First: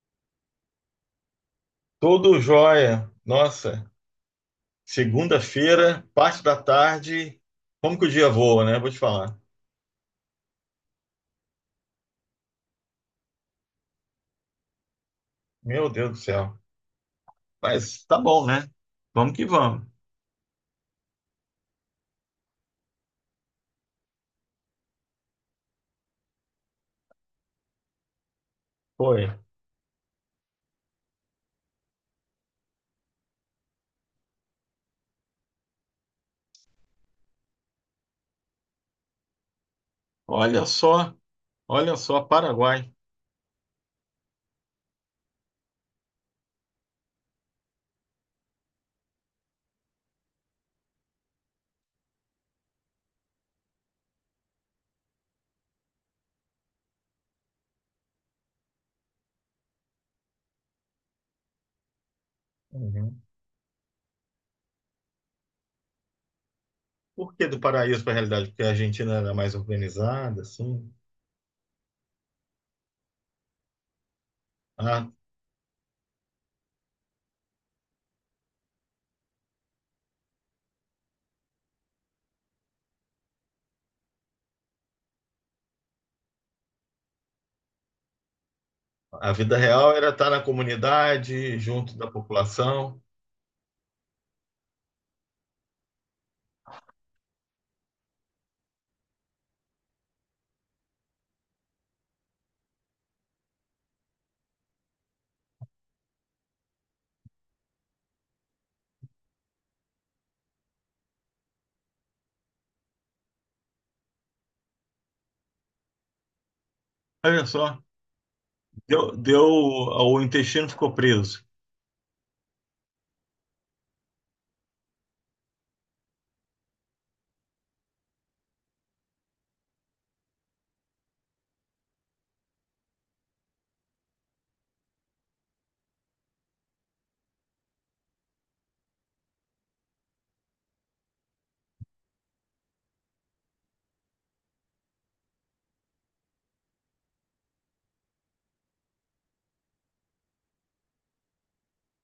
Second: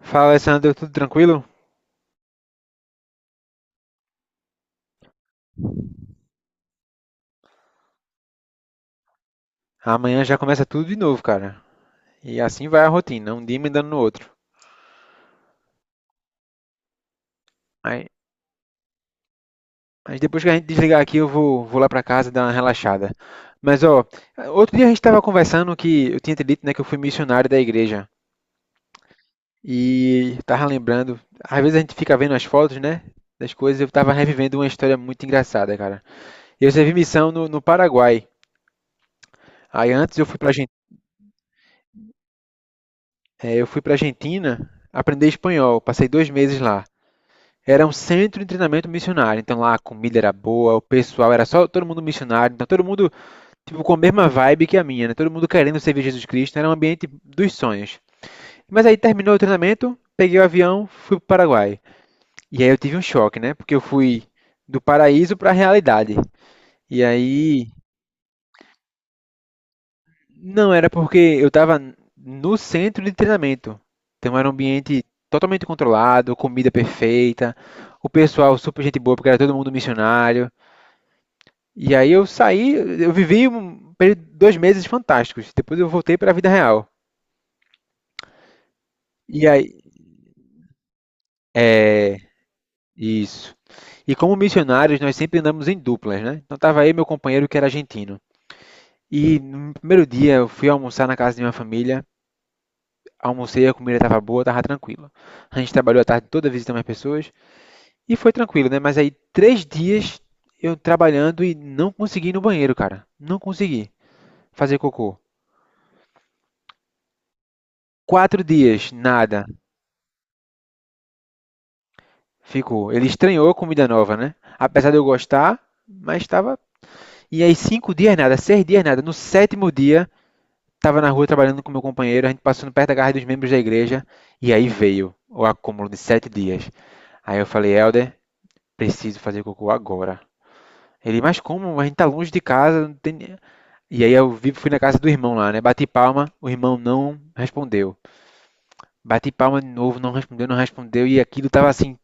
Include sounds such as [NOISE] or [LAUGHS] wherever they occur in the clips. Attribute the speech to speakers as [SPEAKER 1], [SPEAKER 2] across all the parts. [SPEAKER 1] Fala, Alessandro, tudo tranquilo?
[SPEAKER 2] Tudo jóia. Nossa, segunda-feira, parte da tarde. Como que o dia voa, né? Vou te falar.
[SPEAKER 1] Amanhã já começa tudo de novo, cara. E assim vai a rotina, um dia emendando no outro.
[SPEAKER 2] Meu Deus do céu. Mas
[SPEAKER 1] Aí-
[SPEAKER 2] tá bom, né? Vamos que vamos.
[SPEAKER 1] Mas, depois que a gente desligar aqui, eu vou lá pra casa dar uma relaxada. Mas, ó, outro dia a gente tava conversando que eu tinha te dito, né, que eu fui missionário da igreja.
[SPEAKER 2] Foi.
[SPEAKER 1] E tava lembrando, às vezes a gente fica vendo as fotos, né, das coisas, eu tava revivendo uma história muito engraçada, cara. Eu servi missão no Paraguai. Aí antes eu fui pra, Argen-
[SPEAKER 2] Olha só, olha só, Paraguai.
[SPEAKER 1] eh, eu fui pra Argentina aprender espanhol, passei 2 meses lá. Era um centro de treinamento missionário, então lá a comida era boa, o pessoal era só todo mundo missionário, então todo mundo tipo com a mesma vibe que a minha, né? Todo mundo querendo servir Jesus Cristo, era um ambiente dos sonhos. Mas aí terminou o treinamento, peguei o avião, fui para o Paraguai. E aí eu tive um
[SPEAKER 2] Uhum.
[SPEAKER 1] choque, né? Porque eu fui do paraíso para a realidade. E
[SPEAKER 2] Por que do
[SPEAKER 1] aí
[SPEAKER 2] paraíso para a realidade? Porque a Argentina era mais organizada, assim.
[SPEAKER 1] não era porque eu estava no centro de treinamento. Então era um ambiente
[SPEAKER 2] A,
[SPEAKER 1] totalmente controlado, comida perfeita, o pessoal super gente boa, porque era todo mundo missionário. E aí eu saí, eu vivi um período, 2 meses fantásticos. Depois eu voltei para a vida real.
[SPEAKER 2] a
[SPEAKER 1] E
[SPEAKER 2] vida
[SPEAKER 1] aí,
[SPEAKER 2] real era estar na comunidade, junto da
[SPEAKER 1] é,
[SPEAKER 2] população.
[SPEAKER 1] isso. E como missionários, nós sempre andamos em duplas, né? Então tava aí meu companheiro que era argentino. E no primeiro dia eu fui almoçar na casa de uma família, almocei, a comida estava boa, estava tranquila. A gente trabalhou a tarde toda visitando as pessoas e foi tranquilo, né? Mas aí 3 dias eu trabalhando e não consegui ir no banheiro, cara. Não consegui fazer cocô.
[SPEAKER 2] Olha só,
[SPEAKER 1] 4 dias,
[SPEAKER 2] deu,
[SPEAKER 1] nada.
[SPEAKER 2] o intestino ficou preso.
[SPEAKER 1] Ficou. Ele estranhou a comida nova, né? Apesar de eu gostar, mas estava. E aí, 5 dias nada, 6 dias nada. No sétimo dia, estava na rua trabalhando com meu companheiro, a gente passando perto da garra dos membros da igreja, e aí veio o acúmulo de 7 dias. Aí eu falei, Helder, preciso fazer cocô agora. Ele, mas como? A gente tá longe de casa. Não tem... E aí fui na casa do irmão lá, né? Bati palma, o irmão não respondeu. Bati palma de novo, não respondeu, não respondeu. E aquilo tava assim,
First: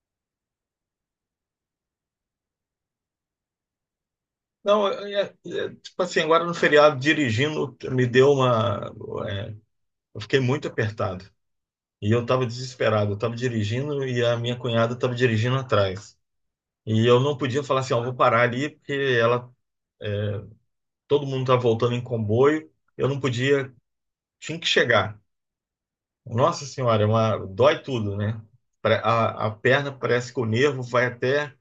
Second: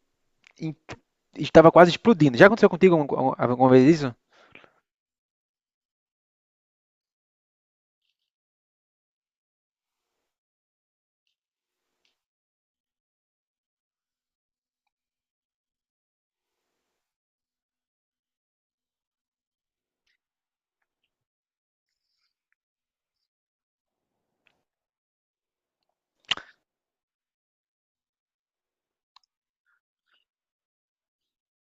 [SPEAKER 1] estava quase explodindo. Já aconteceu contigo alguma vez isso?
[SPEAKER 2] Não, tipo assim, agora no feriado, dirigindo, me deu uma. é, eu fiquei muito apertado. E eu estava desesperado. Eu estava dirigindo e a minha cunhada estava dirigindo atrás. E eu não podia falar assim, ó, vou parar ali, porque ela, todo mundo tá voltando em comboio. Eu não podia, tinha que chegar. Nossa Senhora, é uma, dói tudo, né? A perna parece que o nervo vai até,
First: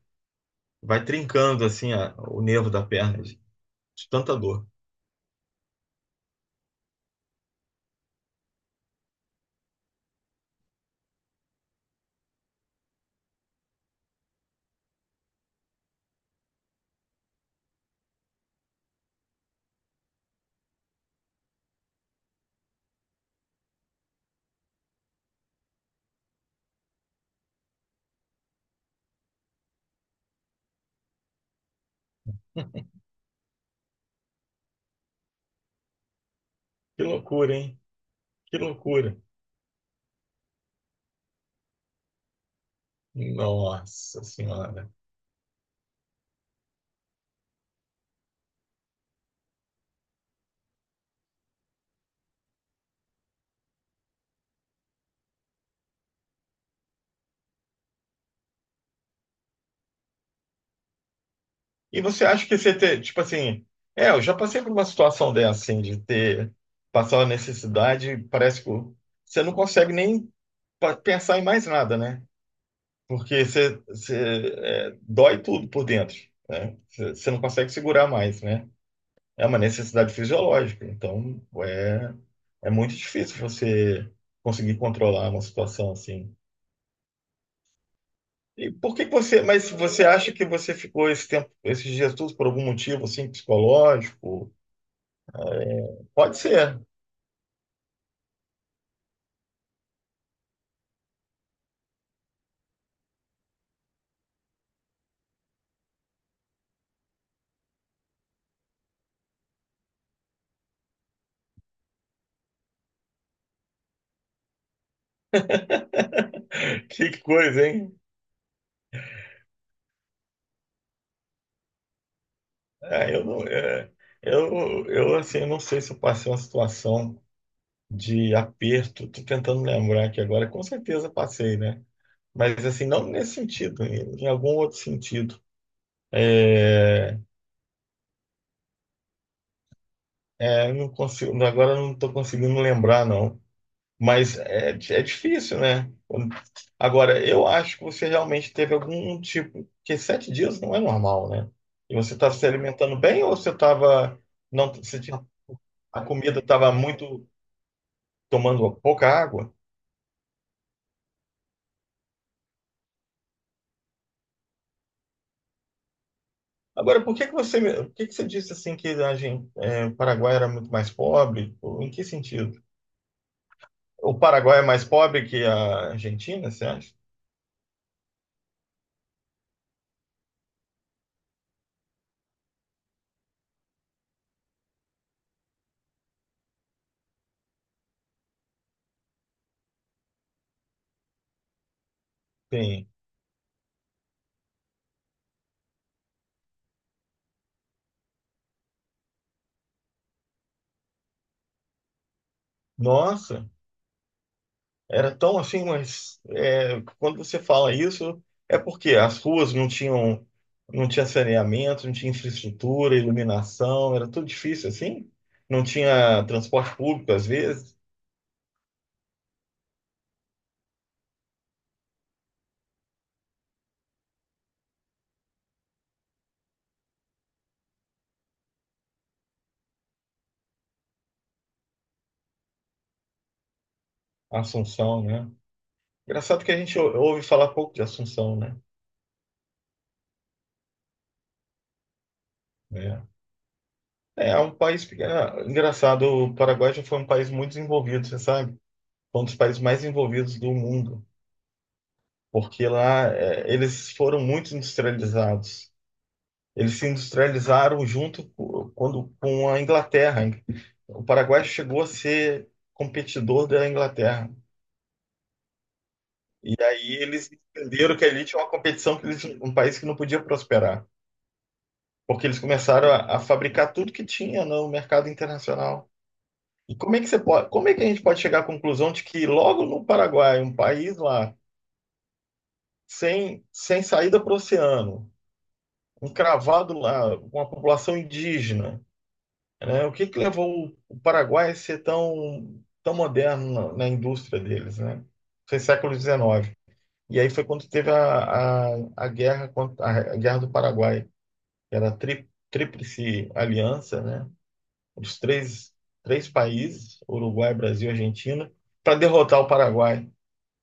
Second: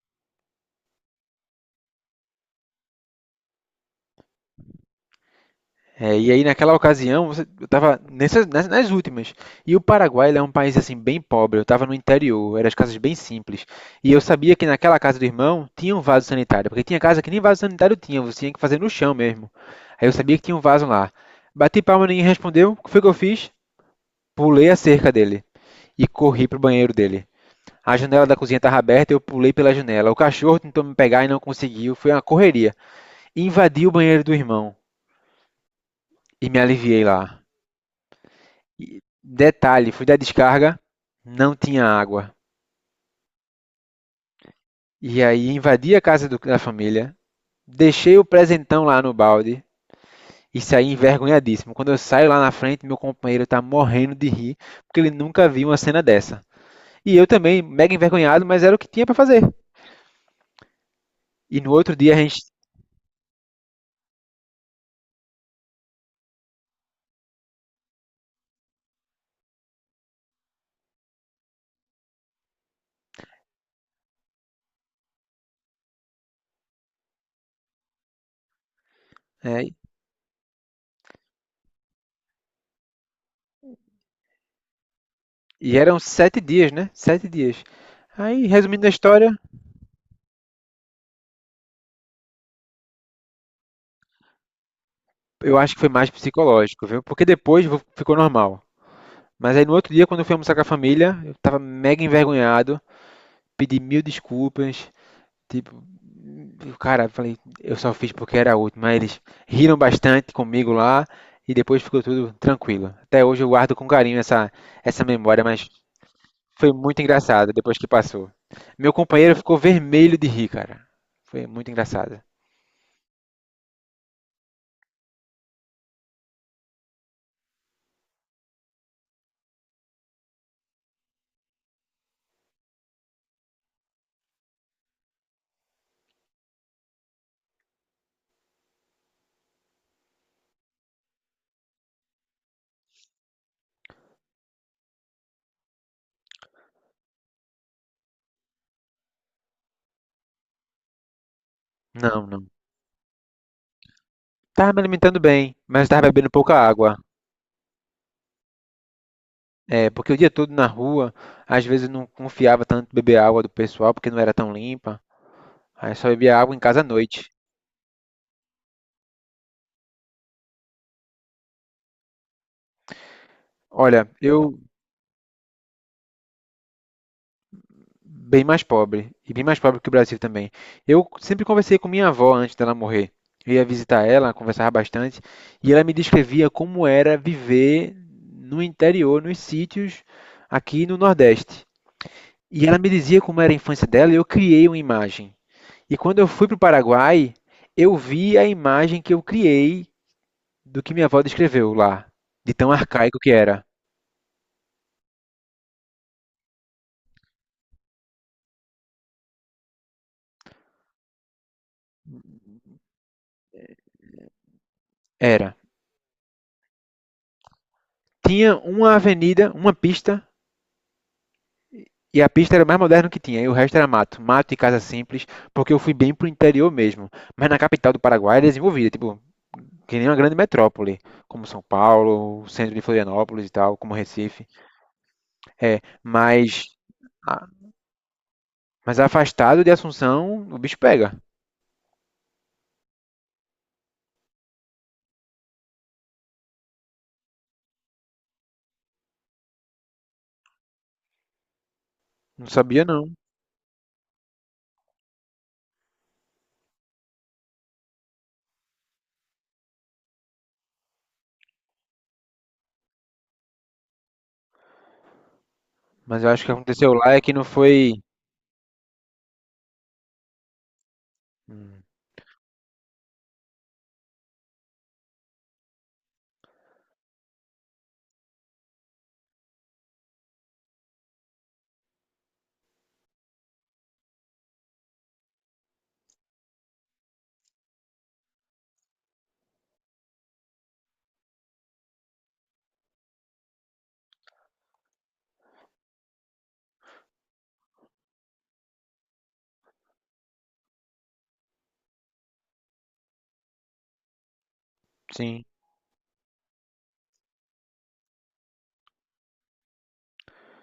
[SPEAKER 2] vai trincando assim, o nervo da perna, de tanta dor.
[SPEAKER 1] É, e aí naquela ocasião, eu estava nas últimas. E o Paraguai ele é um país assim bem pobre. Eu estava no interior, eram as casas bem simples. E eu sabia que naquela casa do irmão tinha um vaso sanitário, porque tinha casa que nem vaso sanitário tinha, você tinha que fazer no chão mesmo. Aí eu sabia que tinha um vaso lá. Bati palma, ninguém respondeu. O que foi que eu fiz? Pulei a cerca dele e corri pro banheiro dele. A janela da cozinha estava aberta, eu pulei pela janela. O cachorro tentou me pegar e não conseguiu. Foi uma correria. Invadi o banheiro do irmão e me aliviei
[SPEAKER 2] Que
[SPEAKER 1] lá.
[SPEAKER 2] loucura, hein? Que
[SPEAKER 1] E
[SPEAKER 2] loucura.
[SPEAKER 1] detalhe, fui dar descarga, não tinha água.
[SPEAKER 2] Nossa senhora.
[SPEAKER 1] E aí invadi a casa da família, deixei o presentão lá no balde e saí envergonhadíssimo. Quando eu saio lá na frente, meu companheiro está morrendo de rir, porque ele nunca viu uma cena dessa. E eu também, mega envergonhado, mas era o que tinha para fazer. E no outro
[SPEAKER 2] E
[SPEAKER 1] dia a
[SPEAKER 2] você
[SPEAKER 1] gente.
[SPEAKER 2] acha que você ter, tipo assim, eu já passei por uma situação dessa, assim, de ter passado a necessidade, parece que você não consegue nem pensar em mais nada, né? Porque você dói tudo por dentro, né? Você não consegue segurar mais, né? É uma
[SPEAKER 1] É,
[SPEAKER 2] necessidade fisiológica, é muito difícil você conseguir controlar uma
[SPEAKER 1] e
[SPEAKER 2] situação
[SPEAKER 1] eram
[SPEAKER 2] assim.
[SPEAKER 1] 7 dias, né? 7 dias. Aí,
[SPEAKER 2] E
[SPEAKER 1] resumindo a
[SPEAKER 2] por que que
[SPEAKER 1] história,
[SPEAKER 2] você, mas você acha que você ficou esse tempo, esses dias todos por algum motivo assim psicológico?
[SPEAKER 1] eu acho que foi mais
[SPEAKER 2] Pode ser. [LAUGHS]
[SPEAKER 1] psicológico, viu? Porque depois ficou normal. Mas aí no outro dia, quando eu fui almoçar com a família, eu tava mega envergonhado, pedi mil desculpas, tipo, cara, eu falei, eu só fiz porque era útil, mas eles riram bastante comigo lá e depois ficou tudo tranquilo. Até hoje eu guardo com carinho essa memória, mas foi muito
[SPEAKER 2] Que
[SPEAKER 1] engraçado
[SPEAKER 2] coisa,
[SPEAKER 1] depois que
[SPEAKER 2] hein?
[SPEAKER 1] passou. Meu companheiro ficou vermelho de rir, cara. Foi muito engraçado.
[SPEAKER 2] É, eu não, é, eu assim, não sei se eu passei uma situação de aperto. Tô tentando lembrar aqui agora. Com certeza passei, né? Mas assim, não nesse sentido, em algum outro sentido. É, eu não consigo, agora eu não estou conseguindo lembrar, não. Mas é difícil, né? Quando... Agora, eu acho que você realmente teve algum tipo. Porque sete dias não é normal, né? E você
[SPEAKER 1] Não,
[SPEAKER 2] estava se
[SPEAKER 1] não.
[SPEAKER 2] alimentando bem ou você estava.
[SPEAKER 1] Tava
[SPEAKER 2] Não,
[SPEAKER 1] me
[SPEAKER 2] você
[SPEAKER 1] alimentando
[SPEAKER 2] tinha,
[SPEAKER 1] bem, mas
[SPEAKER 2] a
[SPEAKER 1] tava bebendo
[SPEAKER 2] comida
[SPEAKER 1] pouca
[SPEAKER 2] estava
[SPEAKER 1] água.
[SPEAKER 2] muito. Tomando pouca água?
[SPEAKER 1] É, porque o dia todo na rua, às vezes eu não confiava tanto em beber água do pessoal, porque não era tão limpa. Aí só bebia água em casa à
[SPEAKER 2] Agora,
[SPEAKER 1] noite.
[SPEAKER 2] por que que você disse assim que a gente, o Paraguai era muito mais pobre? Ou em que sentido?
[SPEAKER 1] Olha,
[SPEAKER 2] O
[SPEAKER 1] eu
[SPEAKER 2] Paraguai é mais pobre que a Argentina, você acha?
[SPEAKER 1] bem mais pobre, e bem mais pobre que o Brasil também. Eu sempre conversei com minha avó antes dela morrer. Eu ia visitar ela, conversava bastante, e ela me descrevia como era viver no interior, nos sítios aqui no Nordeste. E ela
[SPEAKER 2] Sim.
[SPEAKER 1] me dizia como era a infância dela, e eu criei uma imagem. E quando eu fui para o Paraguai, eu vi a imagem que eu criei do que minha avó descreveu lá, de tão arcaico que
[SPEAKER 2] Nossa!
[SPEAKER 1] era.
[SPEAKER 2] Era tão assim, mas quando você fala isso, é porque as ruas não tinham, não tinha saneamento, não tinha infraestrutura, iluminação, era tudo difícil assim.
[SPEAKER 1] Era.
[SPEAKER 2] Não tinha transporte público, às vezes,
[SPEAKER 1] Tinha uma avenida, uma pista, e a pista era mais moderna que tinha, e o resto era mato. Mato e casa simples, porque eu fui bem pro interior mesmo. Mas na capital do Paraguai era desenvolvida, tipo, que nem uma grande metrópole, como São Paulo, o centro de Florianópolis e tal, como Recife.
[SPEAKER 2] Assunção, né?
[SPEAKER 1] É,
[SPEAKER 2] Engraçado que a
[SPEAKER 1] mas,
[SPEAKER 2] gente ouve
[SPEAKER 1] ah,
[SPEAKER 2] falar pouco de Assunção, né?
[SPEAKER 1] mas afastado de Assunção, o bicho pega.
[SPEAKER 2] É, é um país pequeno. Engraçado, o Paraguai já foi um país muito desenvolvido, você sabe? Foi um dos países mais desenvolvidos do mundo,
[SPEAKER 1] Não
[SPEAKER 2] porque
[SPEAKER 1] sabia
[SPEAKER 2] lá,
[SPEAKER 1] não.
[SPEAKER 2] eles foram muito industrializados. Eles se industrializaram quando, com a Inglaterra. O Paraguai chegou a ser competidor da Inglaterra.
[SPEAKER 1] Mas eu acho que
[SPEAKER 2] E
[SPEAKER 1] aconteceu
[SPEAKER 2] aí
[SPEAKER 1] lá é
[SPEAKER 2] eles
[SPEAKER 1] que não foi.
[SPEAKER 2] entenderam que ali tinha uma competição que eles, um país que não podia prosperar,
[SPEAKER 1] Hum.
[SPEAKER 2] porque eles começaram a fabricar tudo que tinha no mercado internacional. E como é que você pode, como é que a gente pode chegar à conclusão de que logo no Paraguai, um país lá sem saída para o oceano, encravado lá, com uma população indígena, né? O que que levou o Paraguai a ser tão moderno na indústria deles, né? Foi século XIX. E aí foi quando teve a guerra contra, a guerra do Paraguai, que era a tríplice aliança, né? Os
[SPEAKER 1] Sim.
[SPEAKER 2] três, Três países, Uruguai, Brasil e Argentina, para derrotar o Paraguai.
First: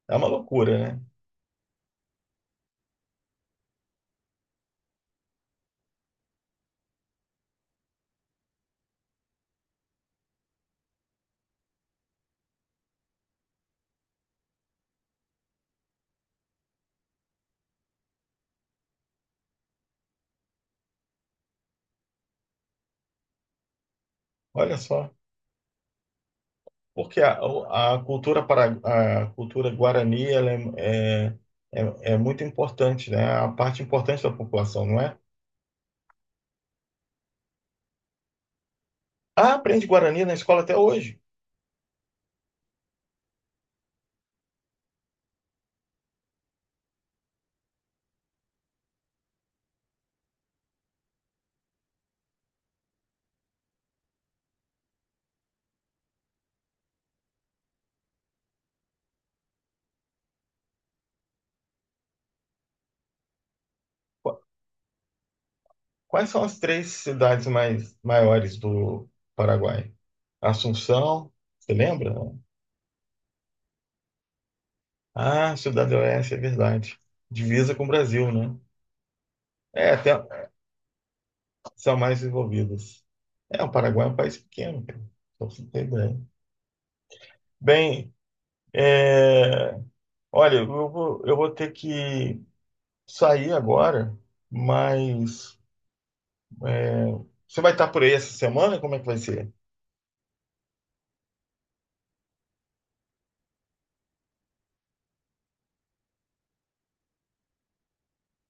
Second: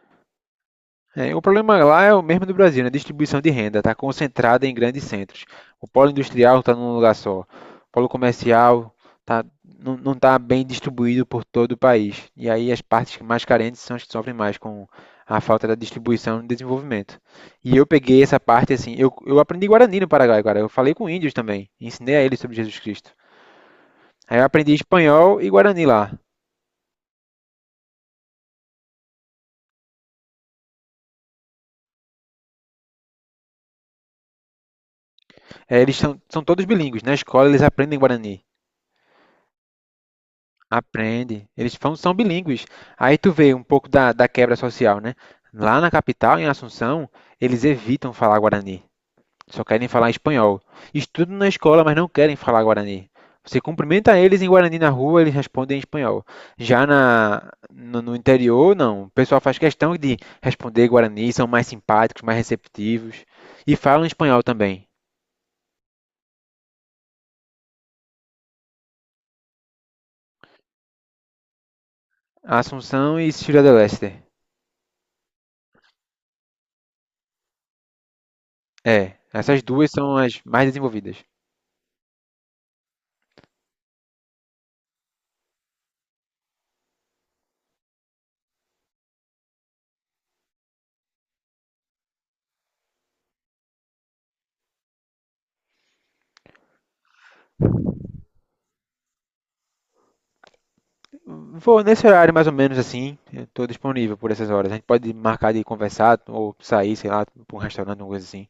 [SPEAKER 2] É uma loucura, né?
[SPEAKER 1] É, o problema lá é o mesmo do Brasil, né? Distribuição de renda está concentrada em grandes centros. O polo industrial está num lugar só. O polo comercial tá, não está bem distribuído por todo o país. E aí as partes mais carentes são as que sofrem mais com a falta da distribuição e desenvolvimento. E eu peguei essa parte assim. Eu aprendi Guarani no Paraguai, cara. Eu falei com índios também. Ensinei a eles sobre Jesus Cristo. Aí eu aprendi
[SPEAKER 2] Olha só.
[SPEAKER 1] espanhol e Guarani lá.
[SPEAKER 2] Porque a cultura guarani ela é, é muito importante, né? É a parte importante da população, não é?
[SPEAKER 1] É, eles são todos bilíngues. Na escola eles aprendem Guarani.
[SPEAKER 2] Ah, aprende Guarani na escola até hoje.
[SPEAKER 1] Aprende. Eles são bilíngues. Aí tu vê um pouco da quebra social, né? Lá na capital, em Assunção, eles evitam falar guarani. Só querem falar espanhol. Estudam na escola, mas não querem falar guarani. Você cumprimenta eles em guarani na rua, eles respondem em espanhol. Já na, no, no interior, não. O pessoal faz questão de responder guarani, são mais simpáticos, mais receptivos. E falam
[SPEAKER 2] Qu-
[SPEAKER 1] espanhol também.
[SPEAKER 2] Quais são as três cidades mais maiores do Paraguai? Assunção, você lembra?
[SPEAKER 1] Assunção e Ciudad del Este.
[SPEAKER 2] Ah, Cidade do Oeste, é verdade. Divisa com o Brasil, né?
[SPEAKER 1] É, essas duas
[SPEAKER 2] É, até
[SPEAKER 1] são as mais desenvolvidas.
[SPEAKER 2] são mais desenvolvidas. É, o Paraguai é um país pequeno, cara. Só pra você ter ideia. Bem, é, olha, eu vou ter que sair agora, mas é, você vai estar por aí essa semana? Como é que vai ser?
[SPEAKER 1] Vou nesse horário mais ou menos assim, eu tô disponível por essas horas. A gente pode marcar de conversar ou sair, sei lá, pra um restaurante, alguma coisa assim.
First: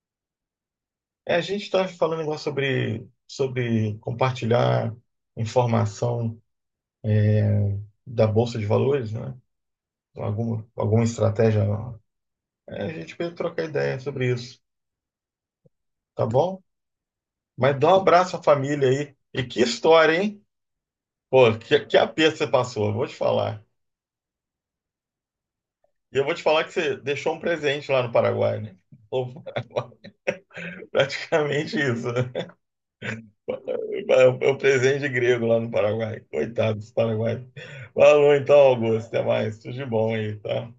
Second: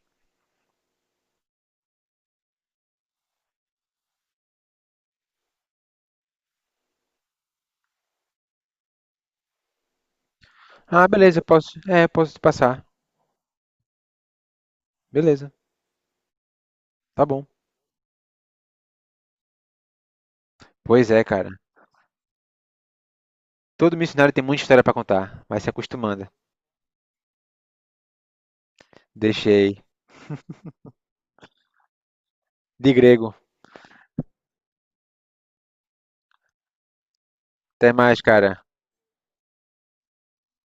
[SPEAKER 2] É, a gente está falando agora sobre compartilhar informação da Bolsa de Valores, né? Alguma
[SPEAKER 1] Ah, beleza,
[SPEAKER 2] estratégia.
[SPEAKER 1] posso. É, posso te
[SPEAKER 2] É,
[SPEAKER 1] passar.
[SPEAKER 2] a gente pode trocar ideia sobre isso,
[SPEAKER 1] Beleza,
[SPEAKER 2] tá bom?
[SPEAKER 1] tá bom.
[SPEAKER 2] Mas dá um abraço à família aí. E que história, hein?
[SPEAKER 1] Pois é, cara.
[SPEAKER 2] Pô, que aperto você passou, eu vou te falar.
[SPEAKER 1] Todo missionário tem muita história pra contar, vai se
[SPEAKER 2] E eu
[SPEAKER 1] acostumando.
[SPEAKER 2] vou te falar que você deixou um presente lá no Paraguai, né? Ou
[SPEAKER 1] Deixei.
[SPEAKER 2] Paraguai, [LAUGHS] praticamente isso. Né?
[SPEAKER 1] De grego.
[SPEAKER 2] É o presente grego lá no Paraguai. Coitado dos Paraguai.
[SPEAKER 1] Até mais,
[SPEAKER 2] Falou então,
[SPEAKER 1] cara.
[SPEAKER 2] Augusto. Até mais. Tudo de bom aí, tá?